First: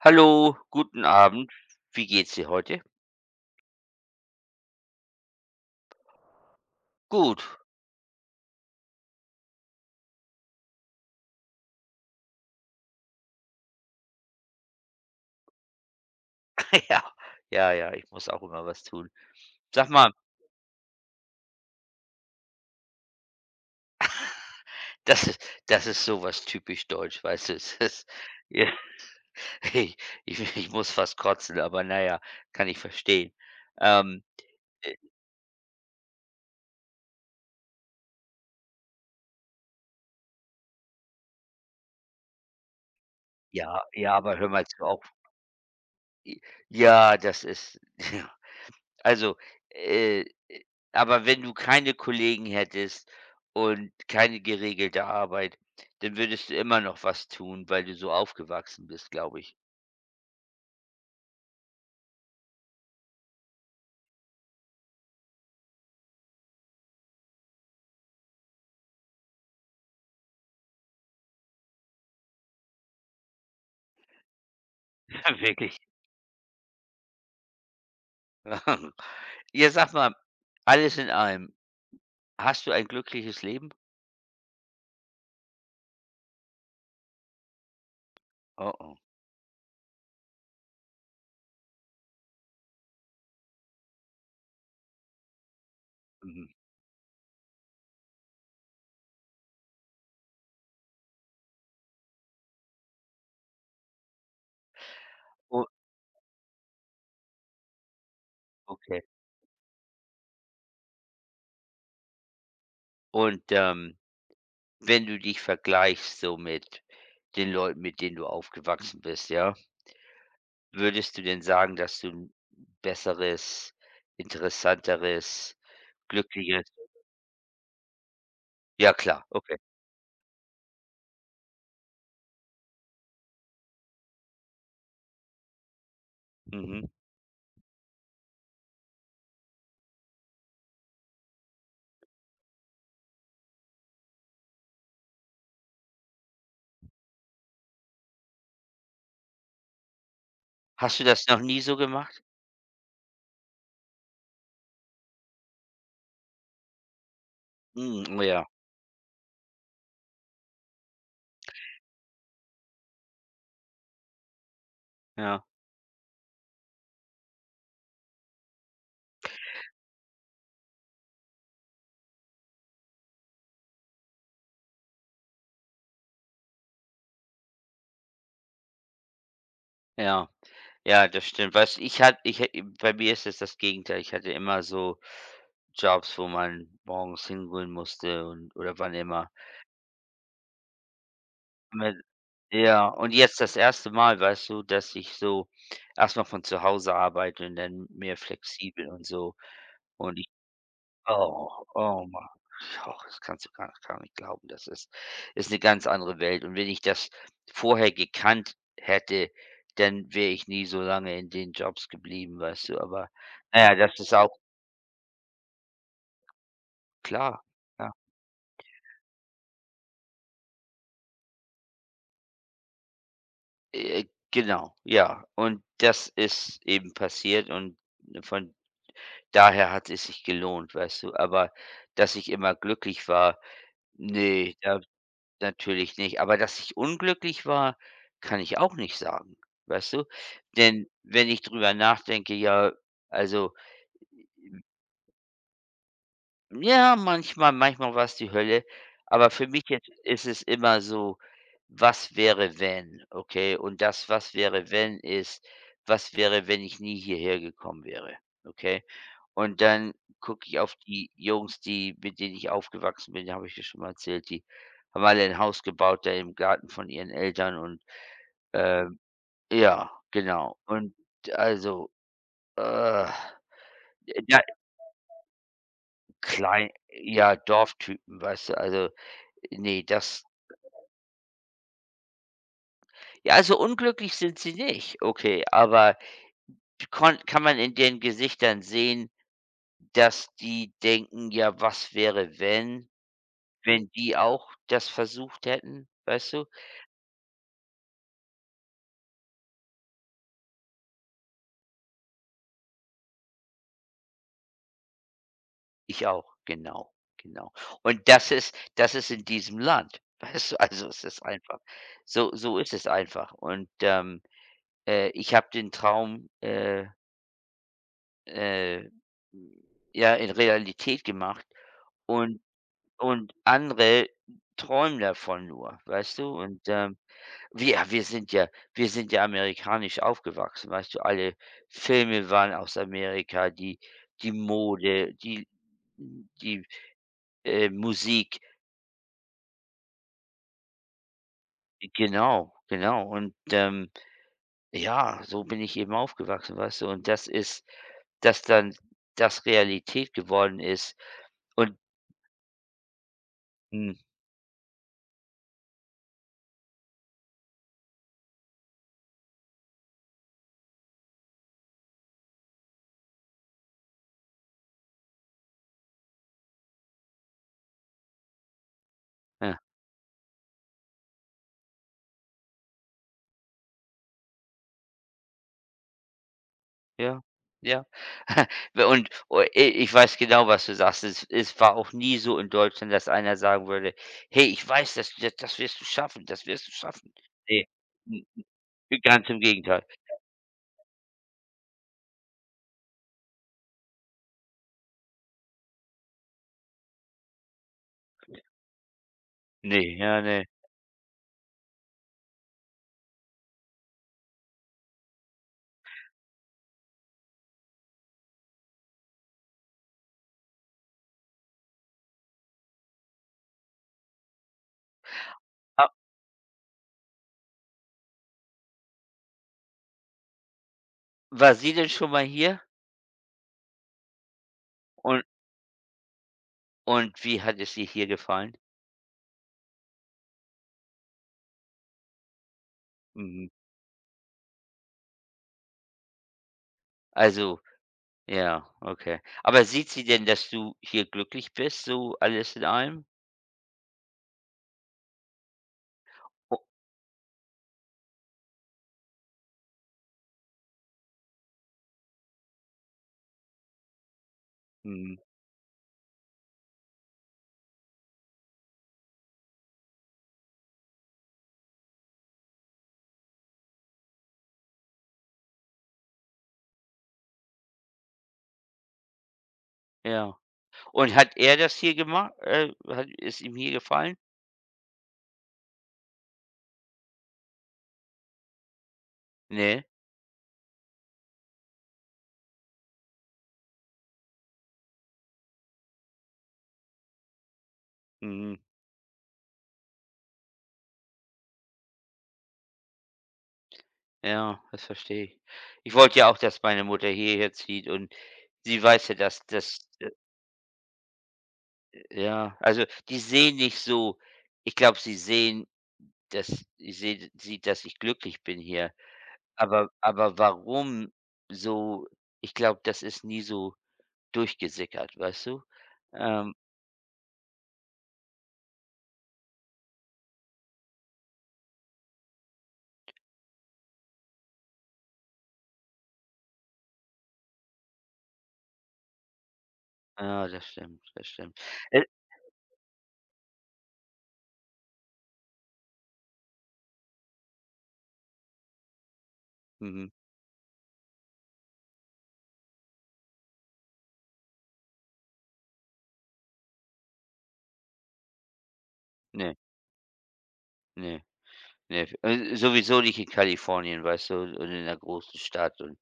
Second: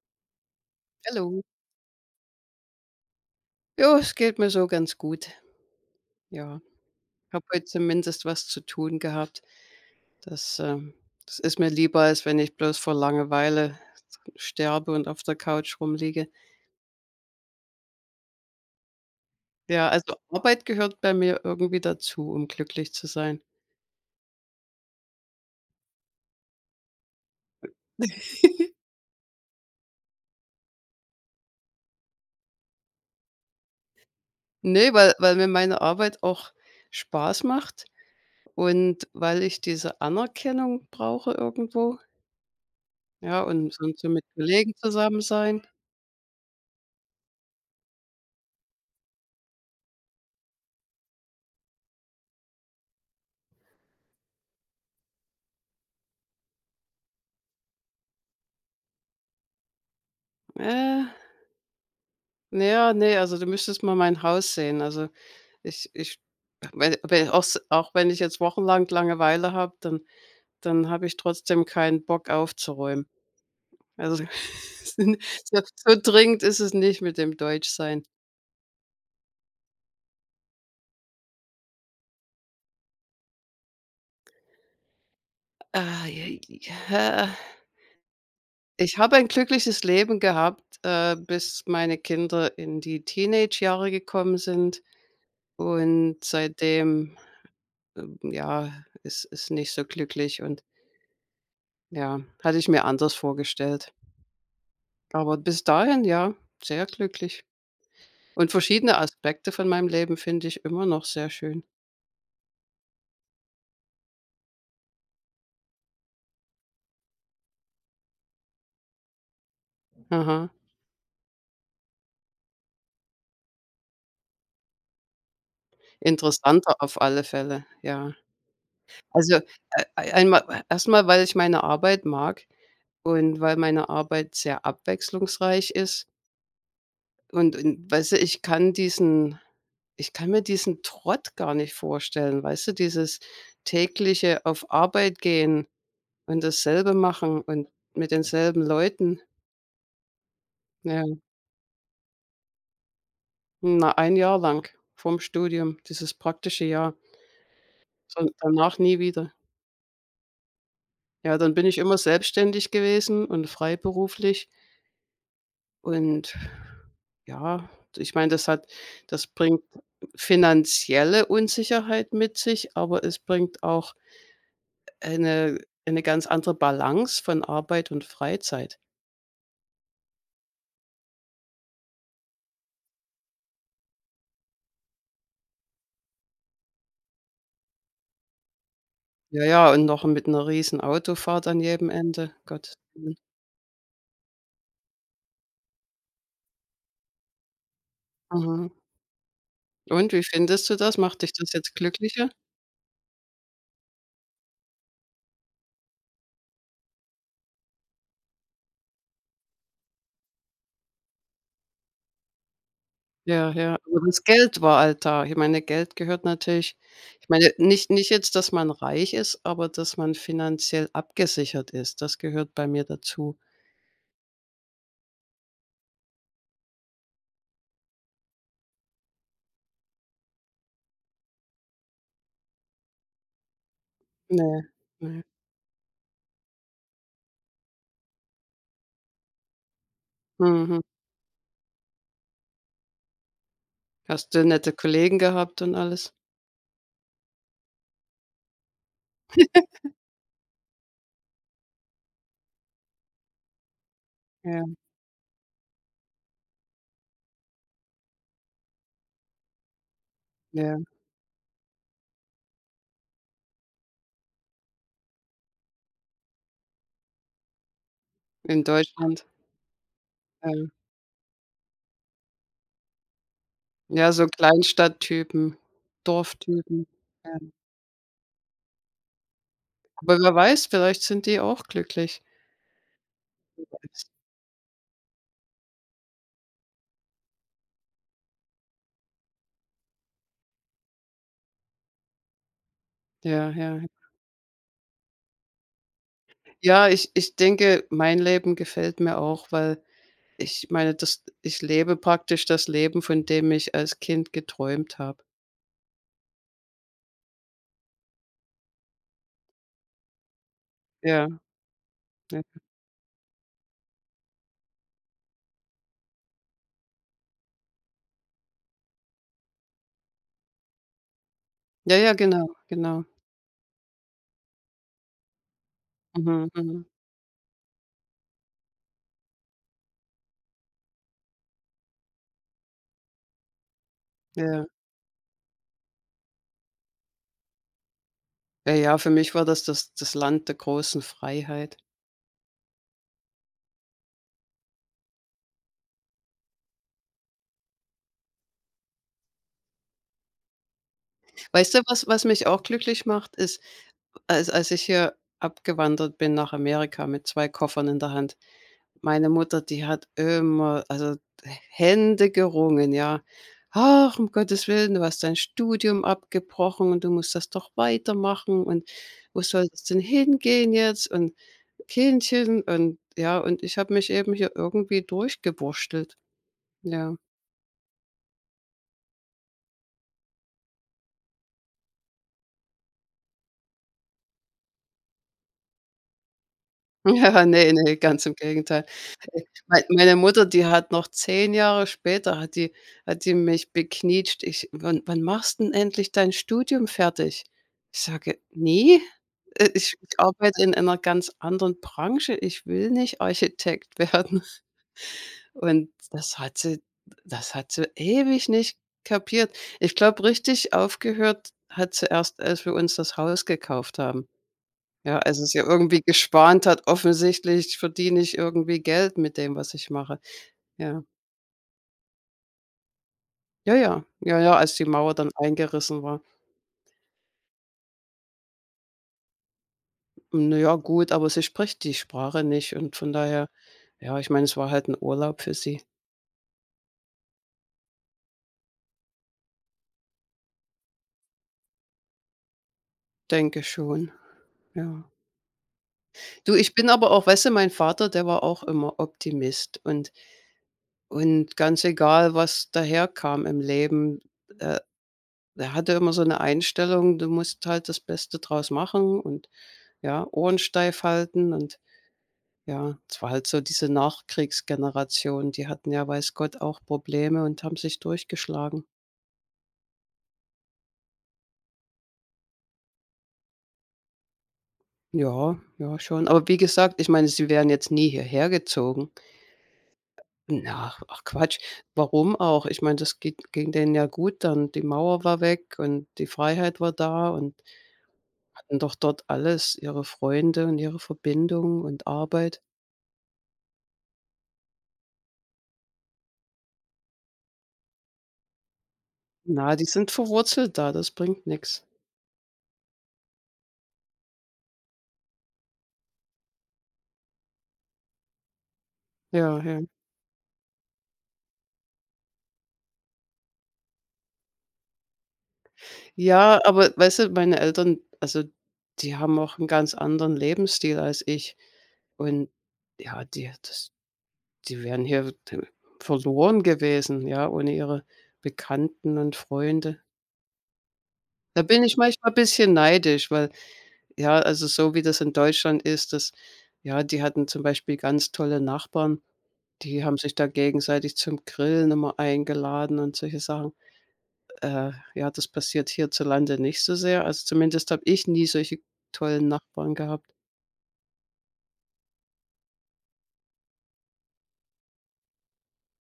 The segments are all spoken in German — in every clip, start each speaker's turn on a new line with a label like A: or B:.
A: Hallo, guten
B: Hallo.
A: Abend. Wie geht's dir heute?
B: Ja, es geht mir so ganz gut. Ja,
A: Gut.
B: habe heute zumindest was zu tun gehabt. Das, ähm das ist mir lieber, als wenn ich bloß vor Langeweile sterbe und auf der Couch rumliege.
A: Ja, ja, ja, ich muss auch immer was tun.
B: Ja,
A: Sag mal,
B: also Arbeit gehört bei mir irgendwie dazu, um glücklich zu sein.
A: das ist das ist so was typisch deutsch, weißt du? Es ist ja, ich ich muss fast kotzen, aber naja, kann ich verstehen. Ähm,
B: Ne,
A: äh,
B: weil mir meine Arbeit auch Spaß macht und weil ich diese Anerkennung brauche irgendwo, ja, und
A: ja,
B: und so
A: ja,
B: mit
A: aber hör mal
B: Kollegen
A: zu auf.
B: zusammen sein.
A: Ja, das ist also, äh aber wenn du keine Kollegen hättest und keine geregelte Arbeit, dann würdest du immer noch was tun, weil du so aufgewachsen bist, glaube ich.
B: Äh, na ja, ne, also du müsstest mal mein Haus sehen. Also. Ich ich wenn wenn auch s Auch wenn ich jetzt wochenlang Langeweile habe, dann habe ich trotzdem keinen Bock aufzuräumen. Also, so
A: Wirklich.
B: so dringend ist es nicht mit dem Deutschsein.
A: Ja, sag mal, alles in allem, hast du ein glückliches Leben?
B: Ah, j Ja.
A: Oh, oh.
B: Ich habe ein glückliches Leben gehabt, bis meine Kinder in die Teenage-Jahre gekommen sind und
A: Mhm.
B: seitdem, ja, ist nicht so glücklich und ja, hatte ich mir anders vorgestellt. Aber bis
A: O
B: dahin, ja, sehr glücklich. Und verschiedene
A: Okay.
B: Aspekte von meinem Leben finde ich immer noch sehr schön.
A: Und, wenn du dich vergleichst so mit den Leuten, mit denen du aufgewachsen bist, ja,
B: Aha.
A: würdest du denn sagen, dass du 'n besseres, interessanteres, glücklicheres,
B: Interessanter auf alle Fälle, ja.
A: ja klar,
B: Also,
A: okay.
B: einmal erstmal, weil ich meine Arbeit mag und weil meine Arbeit sehr abwechslungsreich ist
A: Mhm.
B: und weißt du, ich kann mir diesen Trott gar nicht vorstellen, weißt du, dieses tägliche auf Arbeit gehen und dasselbe machen und mit denselben Leuten.
A: Hast
B: Ja,
A: du das noch nie so gemacht?
B: na, ein Jahr lang vorm Studium, dieses praktische Jahr.
A: Hm, oh
B: So,
A: ja,
B: danach nie wieder. Ja, dann bin ich immer selbstständig gewesen und freiberuflich
A: ja,
B: und ja, ich meine, das bringt finanzielle Unsicherheit mit sich, aber es bringt auch eine eine ganz andere Balance von Arbeit und Freizeit.
A: ja. Ja, das stimmt. Weißt ich hatte ich ha Bei mir ist es das Gegenteil. Ich hatte immer so Jobs, wo man morgens hingehen musste, und oder wann immer.
B: Ja, ja, und noch mit 'ner riesen Autofahrt an jedem
A: Mit
B: Ende, Gottes
A: Ja, und
B: Willen.
A: jetzt das erste Mal, weißt du, dass ich so erstmal von zu Hause arbeite und dann mehr
B: Mhm.
A: flexibel und so.
B: Und
A: und
B: wie findest du das? Macht dich
A: Oh,
B: das jetzt
A: oh Mann.
B: glücklicher?
A: Oh, das kannst du gar nicht glauben. Das ist 'ne ganz andere Welt. Und wenn ich das vorher gekannt hätte, dann wäre ich nie so lange in den Jobs geblieben, weißt du? Aber
B: Ja, ja,
A: naja, das
B: aber
A: ist
B: das
A: auch
B: Geld war halt da. Ich meine, Geld gehört natürlich, ich
A: klar,
B: meine, nicht
A: ja.
B: nicht jetzt, dass man reich ist, aber dass man finanziell abgesichert ist. Das gehört bei mir dazu.
A: Äh, genau, ja. Und das ist eben passiert, und von daher hat es sich gelohnt, weißt du? Aber dass ich immer glücklich war, nee.
B: Ne,
A: Da
B: ne.
A: Natürlich nicht, aber dass ich unglücklich war, kann ich auch nicht sagen, weißt du?
B: Mhm.
A: Denn wenn ich drüber nachdenke, ja, also,
B: Hast du nette Kollegen gehabt und alles?
A: ja, manchmal, manchmal war es die Hölle, aber für mich jetzt ist es immer so: „Was wäre, wenn?" Okay, und das „Was
B: Ja,
A: wäre, wenn" ist: „Was wäre, wenn ich nie hierher gekommen wäre?" Okay? Und dann gucke ich auf
B: ja,
A: die Jungs, die, mit denen ich aufgewachsen bin, habe ich dir schon mal erzählt, die haben alle ein Haus gebaut da im Garten von ihren Eltern und
B: in
A: Ähm,
B: Deutschland.
A: ja,
B: Ja,
A: genau. Und also, äh,
B: ja, so
A: ja,
B: Kleinstadttypen,
A: klein,
B: Dorftypen.
A: ja,
B: Ja.
A: Dorftypen, weißt du, also, nee,
B: Aber
A: das
B: wer weiß, vielleicht sind die auch glücklich.
A: ja, also, unglücklich sind sie nicht, okay, aber kon kann man in den Gesichtern sehen, dass die denken: „Ja, was wäre, wenn
B: Ja, ja.
A: wenn die auch das versucht hätten?" Weißt du?
B: Ja, ich denke, mein Leben gefällt mir auch, weil, ich meine, das ich lebe praktisch das Leben, von dem ich als Kind geträumt habe.
A: Ich auch, genau, genau. Und das ist in diesem Land, weißt du? Also, es ist
B: Ja,
A: einfach so
B: ja.
A: so ist es einfach und, ich habe den Traum, äh, ja, in Realität gemacht
B: Ja, ja,
A: und
B: genau, genau.
A: andere träumen davon nur, weißt du?
B: Mhm,
A: Und,
B: mhm.
A: wir wir sind ja wir sind ja amerikanisch aufgewachsen, weißt du? Alle Filme waren aus Amerika, die
B: Ja.
A: Mode, die, Musik.
B: Ja, ja, für mich war das Land der großen Freiheit.
A: Genau, genau. Und, ja, so bin ich eben aufgewachsen, weißt du? Und dass dann das Realität geworden ist
B: Weißt
A: und
B: du, was mich auch glücklich macht, ist,
A: Mhm,
B: als ich hier abgewandert bin nach Amerika mit 2 Koffern in der Hand. Meine Mutter, die hat immer, also, Hände gerungen, ja. „Ach, um Gottes Willen, du hast dein Studium abgebrochen und du musst das doch weitermachen und wo
A: ja,
B: soll das denn hingehen jetzt und Kindchen.“ Und ja, und ich habe mich eben hier irgendwie durchgewurschtelt, ja.
A: ja, ja. Und u i Ich weiß genau, was du sagst. Es war auch nie so in Deutschland, dass einer sagen würde: „Hey, ich weiß, dass du das wirst du schaffen, das wirst du schaffen."
B: Ja,
A: Ne,
B: nee, nee,
A: hm,
B: ganz im Gegenteil.
A: ganz im Gegenteil.
B: Meine Mutter, die hat noch 10 Jahre später hat die mich beknietscht: „Ich wann wann machst 'n endlich dein Studium fertig?“ Ich sage: „Ne, äh,
A: Ne,
B: ich ich
A: ja, ne.
B: arbeite in einer ganz anderen Branche. Ich will nicht Architekt werden.“ Und das hat sie ewig nicht kapiert. Ich glaube, richtig aufgehört hat sie erst, als wir uns das Haus gekauft haben. Ja, also es ja
A: Ah,
B: irgendwie geschwant hat, offensichtlich verdiene ich irgendwie Geld mit dem, was ich mache. Ja.
A: war sie denn schon mal hier?
B: Ja, ja. Ja, ja, als die Mauer
A: Und
B: dann eingerissen war.
A: und wie hat es ihr hier gefallen?
B: Hm. Na ja, gut, aber sie spricht die Sprache nicht und von daher,
A: Mhm.
B: ja, ich meine, es war halt 'n Urlaub für sie,
A: Also, ja, okay. Aber sieht sie denn, dass du hier glücklich bist, so alles in allem?
B: denke schon, ja. Du,
A: O
B: ich bin aber auch, weißt du, mein Vater, der war auch immer Optimist und ganz egal, was daherkam im Leben, äh
A: Mhm,
B: Der hatte immer so eine Einstellung, du musst halt das Beste draus machen und ja, Ohren steif halten und ja, es war halt so diese Nachkriegsgeneration, die hatten ja weiß Gott auch Probleme und haben sich durchgeschlagen.
A: ja. Und hat er das hier gemacht? Hat es ihm hier gefallen?
B: Ja, ja schon. Aber wie gesagt, ich meine, sie wären jetzt nie hierher gezogen.
A: Ne?
B: Na, ach Quatsch, warum auch? Ich meine, das geht ging denen ja gut dann. Die Mauer war weg und die Freiheit war da und
A: Mhm.
B: hatten doch dort alles, ihre Freunde und ihre Verbindung und Arbeit.
A: Ja, das verstehe ich. Ich wollte ja auch, dass meine Mutter hierher zieht, und sie weiß ja, dass
B: Na, die sind verwurzelt da, das bringt nix.
A: ja, also, die sehen nicht so, ich glaube, sie sehen, dass sieht, dass ich glücklich bin hier.
B: Ja, ja.
A: Aber warum so, ich glaube, das ist nie so durchgesickert, weißt du? Ähm,
B: Ja, aber weißt du, meine Eltern, also, die haben auch 'n ganz anderen Lebensstil als ich und ja, die wären hier d verloren gewesen, ja, ohne ihre Bekannten und Freunde.
A: ja, das stimmt, das stimmt.
B: Da bin ich
A: Äh,
B: manchmal bisschen neidisch, weil, ja, also, so wie das in Deutschland ist, das, ja, die hatten zum Beispiel ganz tolle Nachbarn, die
A: mhm,
B: haben sich da gegenseitig zum Grillen immer eingeladen und solche Sachen. Ja, das passiert hierzulande nicht so sehr. Also, zumindest habe ich nie solche tollen
A: ne,
B: Nachbarn gehabt.
A: ne. Ne, sowieso nicht in Kalifornien, weißt du, und in 'ner großen Stadt, und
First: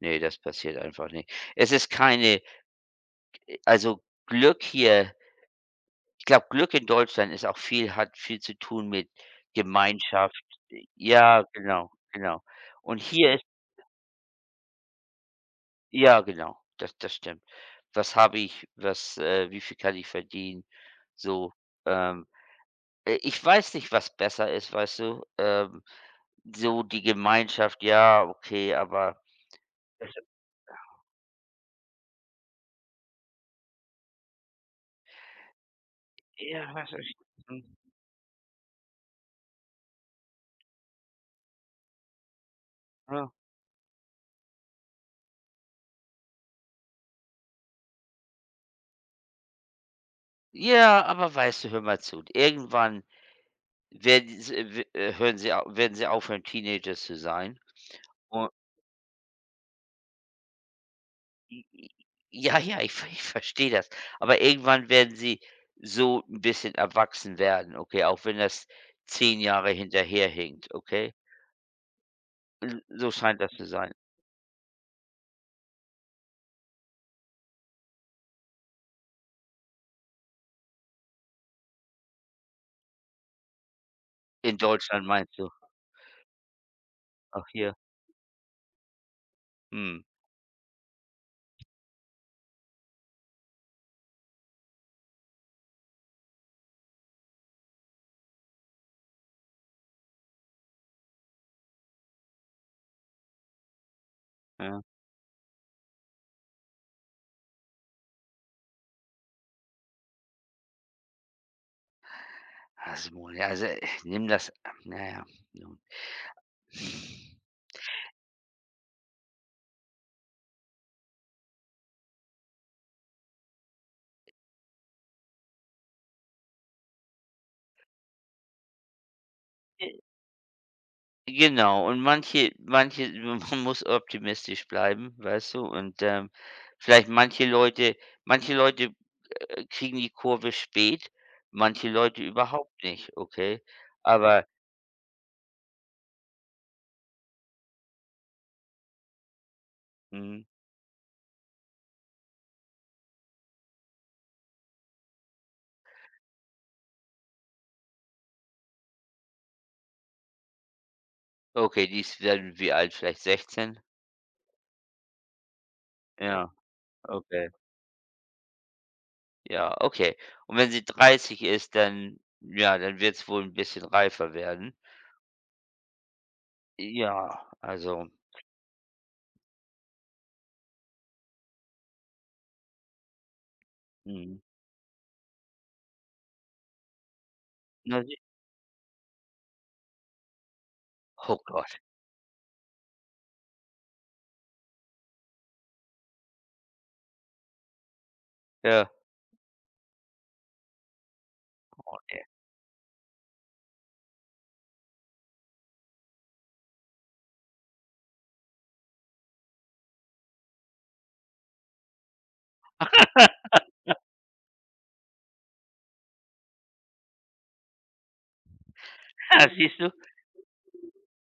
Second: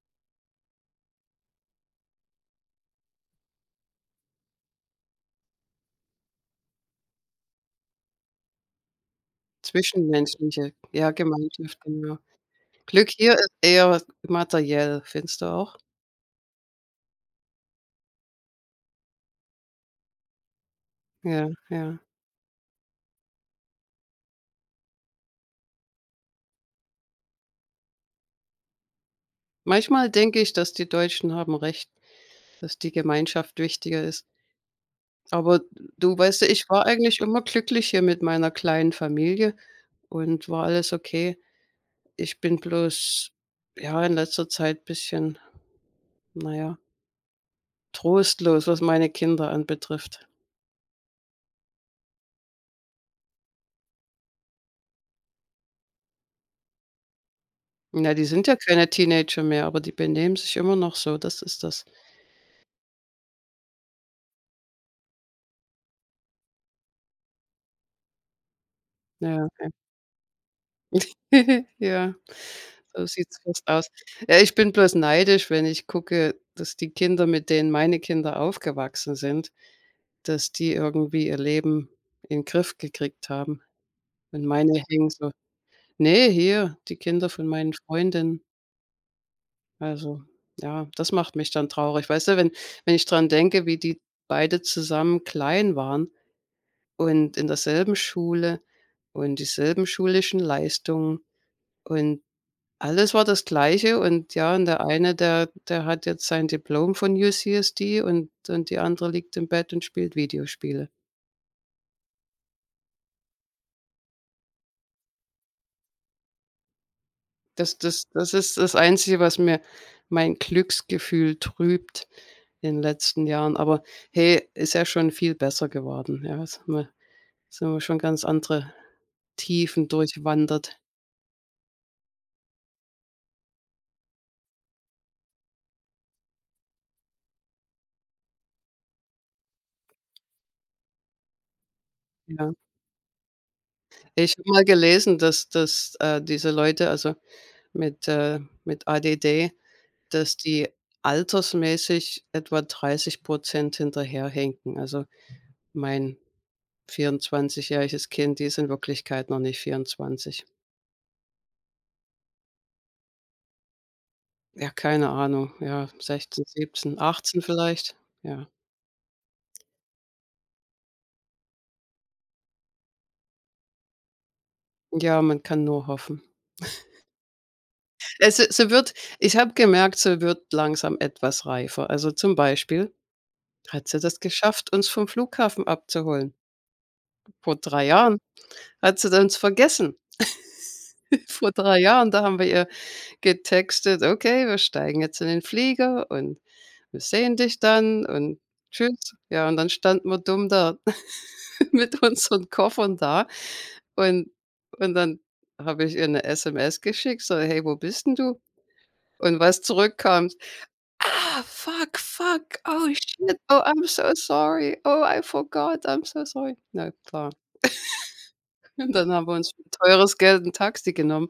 A: nee, das passiert einfach nicht. Es ist keine, also, Glück hier, ich glaube, Glück in Deutschland ist auch viel zu tun mit Gemeinschaft.
B: Zwischenmenschliche, ja,
A: Ja,
B: Gemeinschaft,
A: genau,
B: genau.
A: genau. Und
B: Glück hier
A: hier ist,
B: ist eher materiell, findest du auch?
A: ja, genau, das stimmt. Was habe ich, was, wie viel kann ich verdienen?
B: Ja,
A: So,
B: ja.
A: ähm, ich weiß nicht, was besser ist, weißt du? So die Gemeinschaft, ja, okay, aber
B: Manchmal denke ich, dass die Deutschen haben recht, dass die Gemeinschaft wichtiger ist. Aber, du, weißt du, ich
A: ja,
B: war
A: was soll ich
B: eigentlich immer
A: machen?
B: glücklich hier mit meiner kleinen Familie und war alles okay. Ich bin
A: Ja.
B: bloß, ja, in letzter Zeit bisschen, naja, trostlos, was meine Kinder anbetrifft.
A: Ja, aber weißt du, hör mal zu, irgendwann werden s w hören sie au werden sie aufhören, Teenager zu sein.
B: Na, die sind
A: Und
B: ja keine Teenager mehr, aber die benehmen sich immer noch so, das
A: i
B: ist das.
A: i Ja, ja, ich ver ich verstehe das. Aber irgendwann werden sie so ein bisschen erwachsen werden, okay, auch wenn das zehn
B: Ja, ja.
A: Jahre hinterherhinkt, okay?
B: Ja,
A: L
B: so
A: So
B: sieht's
A: scheint das zu
B: fast aus.
A: sein.
B: Ja, ich bin bloß neidisch, wenn ich gucke, dass die Kinder, mit denen meine Kinder aufgewachsen sind, dass die irgendwie ihr Leben in den Griff gekriegt haben. Und
A: In
B: meine
A: Deutschland
B: hängen so.
A: meinst du?
B: Ne, hier, die Kinder von
A: Auch
B: meinen
A: hier,
B: Freundinnen.
A: mhm,
B: Also, ja, das macht mich dann traurig. Weißt du, wenn ich dran denke, wie die beide zusammen klein waren und in derselben Schule und dieselben schulischen Leistungen und alles war das Gleiche, und ja, und
A: ja.
B: der eine, der hat jetzt sein Diplom von UCSD, und die andere liegt im Bett und spielt Videospiele.
A: Also, Simone, also, nimm das, naja, nun.
B: Das ist das Einzige, was mir mein Glücksgefühl trübt in den letzten Jahren. Aber hey, ist ja schon viel besser geworden, ja? Sind wir schon ganz andere Tiefen durchwandert.
A: Genau, und manche manche man muss optimistisch bleiben, weißt du? Und, vielleicht manche Leute, manche Leute, kriegen die Kurve spät, manche Leute
B: Ja.
A: überhaupt nicht, okay?
B: Ich habe
A: Aber
B: mal gelesen, dass diese Leute, also mit ADD, dass
A: mhm,
B: die altersmäßig etwa 30 hinterherhinken. Also, mein 24-jähriges Kind, die ist in Wirklichkeit noch nicht 24.
A: okay, die ist dann wie alt? Vielleicht 16?
B: Ja, keine Ahnung, ja, 16,
A: Ja,
B: 17, 18
A: okay.
B: vielleicht? Ja.
A: Ja, okay. Und wenn sie 30 ist, dann ja, dann wird es wohl ein bisschen reifer werden.
B: Ja, man kann nur hoffen.
A: Ja, also,
B: Es Sie wird, ich habe gemerkt, sie wird langsam etwas reifer. Also, zum Beispiel hat sie das
A: mhm.
B: geschafft, uns vom Flughafen abzuholen vor 3
A: Na, sie
B: Jahren. Hat sie uns vergessen.
A: oh
B: Vor
A: Gott,
B: 3 Jahren, da haben wir ihr getextet: „Okay, wir steigen jetzt in den Flieger und wir sehen dich dann und
A: ja,
B: tschüss.“ Ja, und dann standen wir dumm da mit unseren Koffern da und dann habe ich ihr 'ne SMS geschickt, so: „Hey, wo bist denn du?“ Und was zurückkam: „Ah, fuck, fuck, oh shit, oh, I'm so sorry, oh, I forgot, I'm so sorry.“ Na klar. Und dann haben wir uns für
A: siehst du?
B: teures Geld 'n Taxi genommen,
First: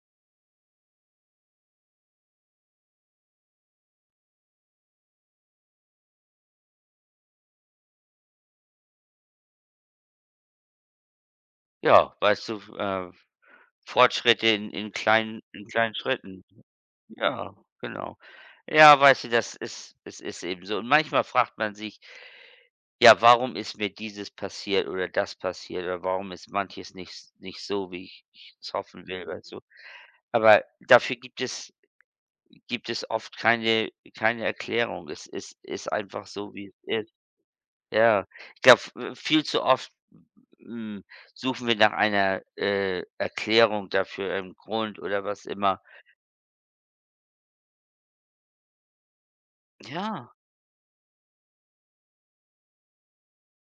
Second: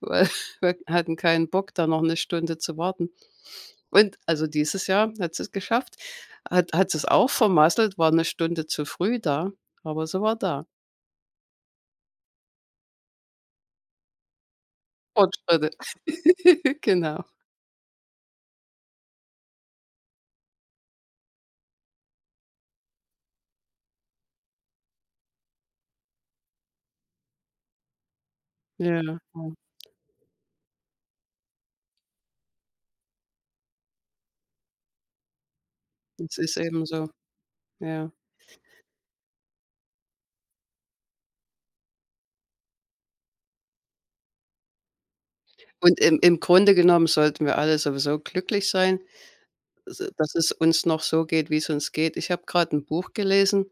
B: weil wir hatten keinen Bock, da noch 'ne Stunde zu warten. Und also, dieses Jahr hat sie's geschafft. Hat sie's auch vermasselt, war 'ne Stunde zu früh da, aber sie war da.
A: Ja, weißt du, Fortschritte in
B: Fortschritte.
A: kleinen Schritten.
B: Genau.
A: Ja, genau. Ja, weißt du, das ist es ist eben so. Und manchmal fragt man sich: „Ja, warum ist mir dieses passiert oder das passiert, oder warum ist manches nicht so, wie ich es
B: Ja,
A: hoffen
B: ja.
A: will", weißt du? Aber dafür gibt es oft keine Erklärung. Es ist einfach
B: Es
A: so,
B: ist
A: wie
B: eben
A: es
B: so,
A: ist.
B: ja.
A: Ja, ich glaube, viel zu oft, hm, suchen wir nach einer, Erklärung dafür, einem Grund oder was immer.
B: Und im Grunde genommen sollten wir alle sowieso glücklich sein, s
A: Ja.
B: dass es uns noch so geht, wie's uns geht. Ich habe grad 'n Buch gelesen,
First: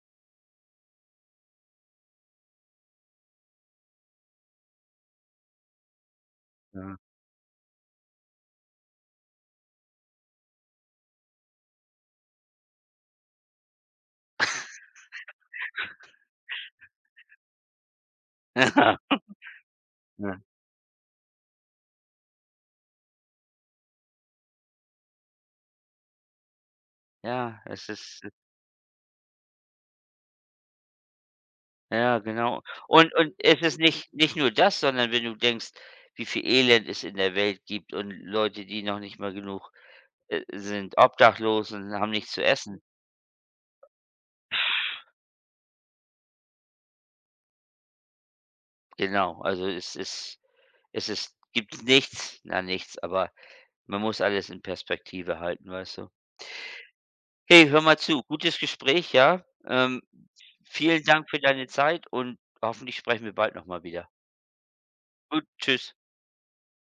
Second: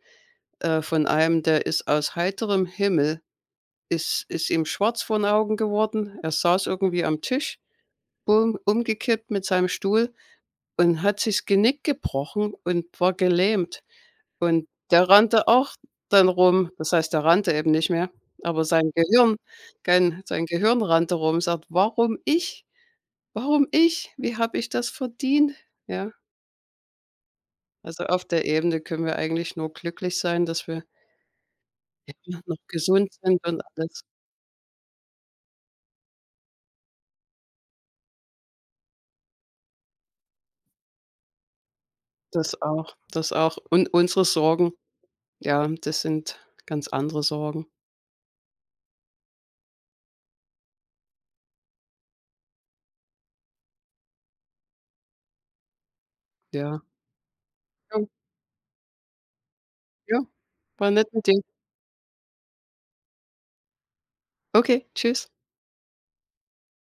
B: von einem, der ist aus heiterem Himmel. Ist ihm schwarz vor den Augen geworden. Er saß irgendwie am Tisch, um umgekippt mit seinem Stuhl und hat sich das Genick gebrochen und war gelähmt. Und der rannte auch dann rum. Das heißt, der rannte eben nicht mehr, aber sein
A: Ja,
B: Gehirn kein
A: ja,
B: sein Gehirn rannte rum, sagt: „Warum ich? Warum ich? Wie habe ich das verdient?“ Ja,
A: ja, es
B: also, auf
A: ist,
B: der Ebene können wir eigentlich nur glücklich sein, dass wir
A: ja,
B: noch
A: genau.
B: gesund
A: Und
B: sind und
A: es ist
B: alles.
A: nicht nur das, sondern wenn du denkst, wie viel Elend es in der Welt gibt und Leute, die noch nicht mal genug, sind obdachlos und haben nichts zu
B: Das
A: essen.
B: auch, das auch. Und unsere Sorgen, ja, das sind ganz andere Sorgen.
A: Genau, also es ist gibt nichts, na, nichts, aber man muss alles in Perspektive halten, weißt du?
B: Ja.
A: Hey, hör mal
B: Ja,
A: zu, gutes Gespräch, ja?
B: ja. War
A: Vielen
B: nett mit
A: Dank für
B: dir.
A: deine Zeit, und hoffentlich sprechen wir bald noch mal wieder.
B: Okay, tschüss.
A: Gut, tschüss.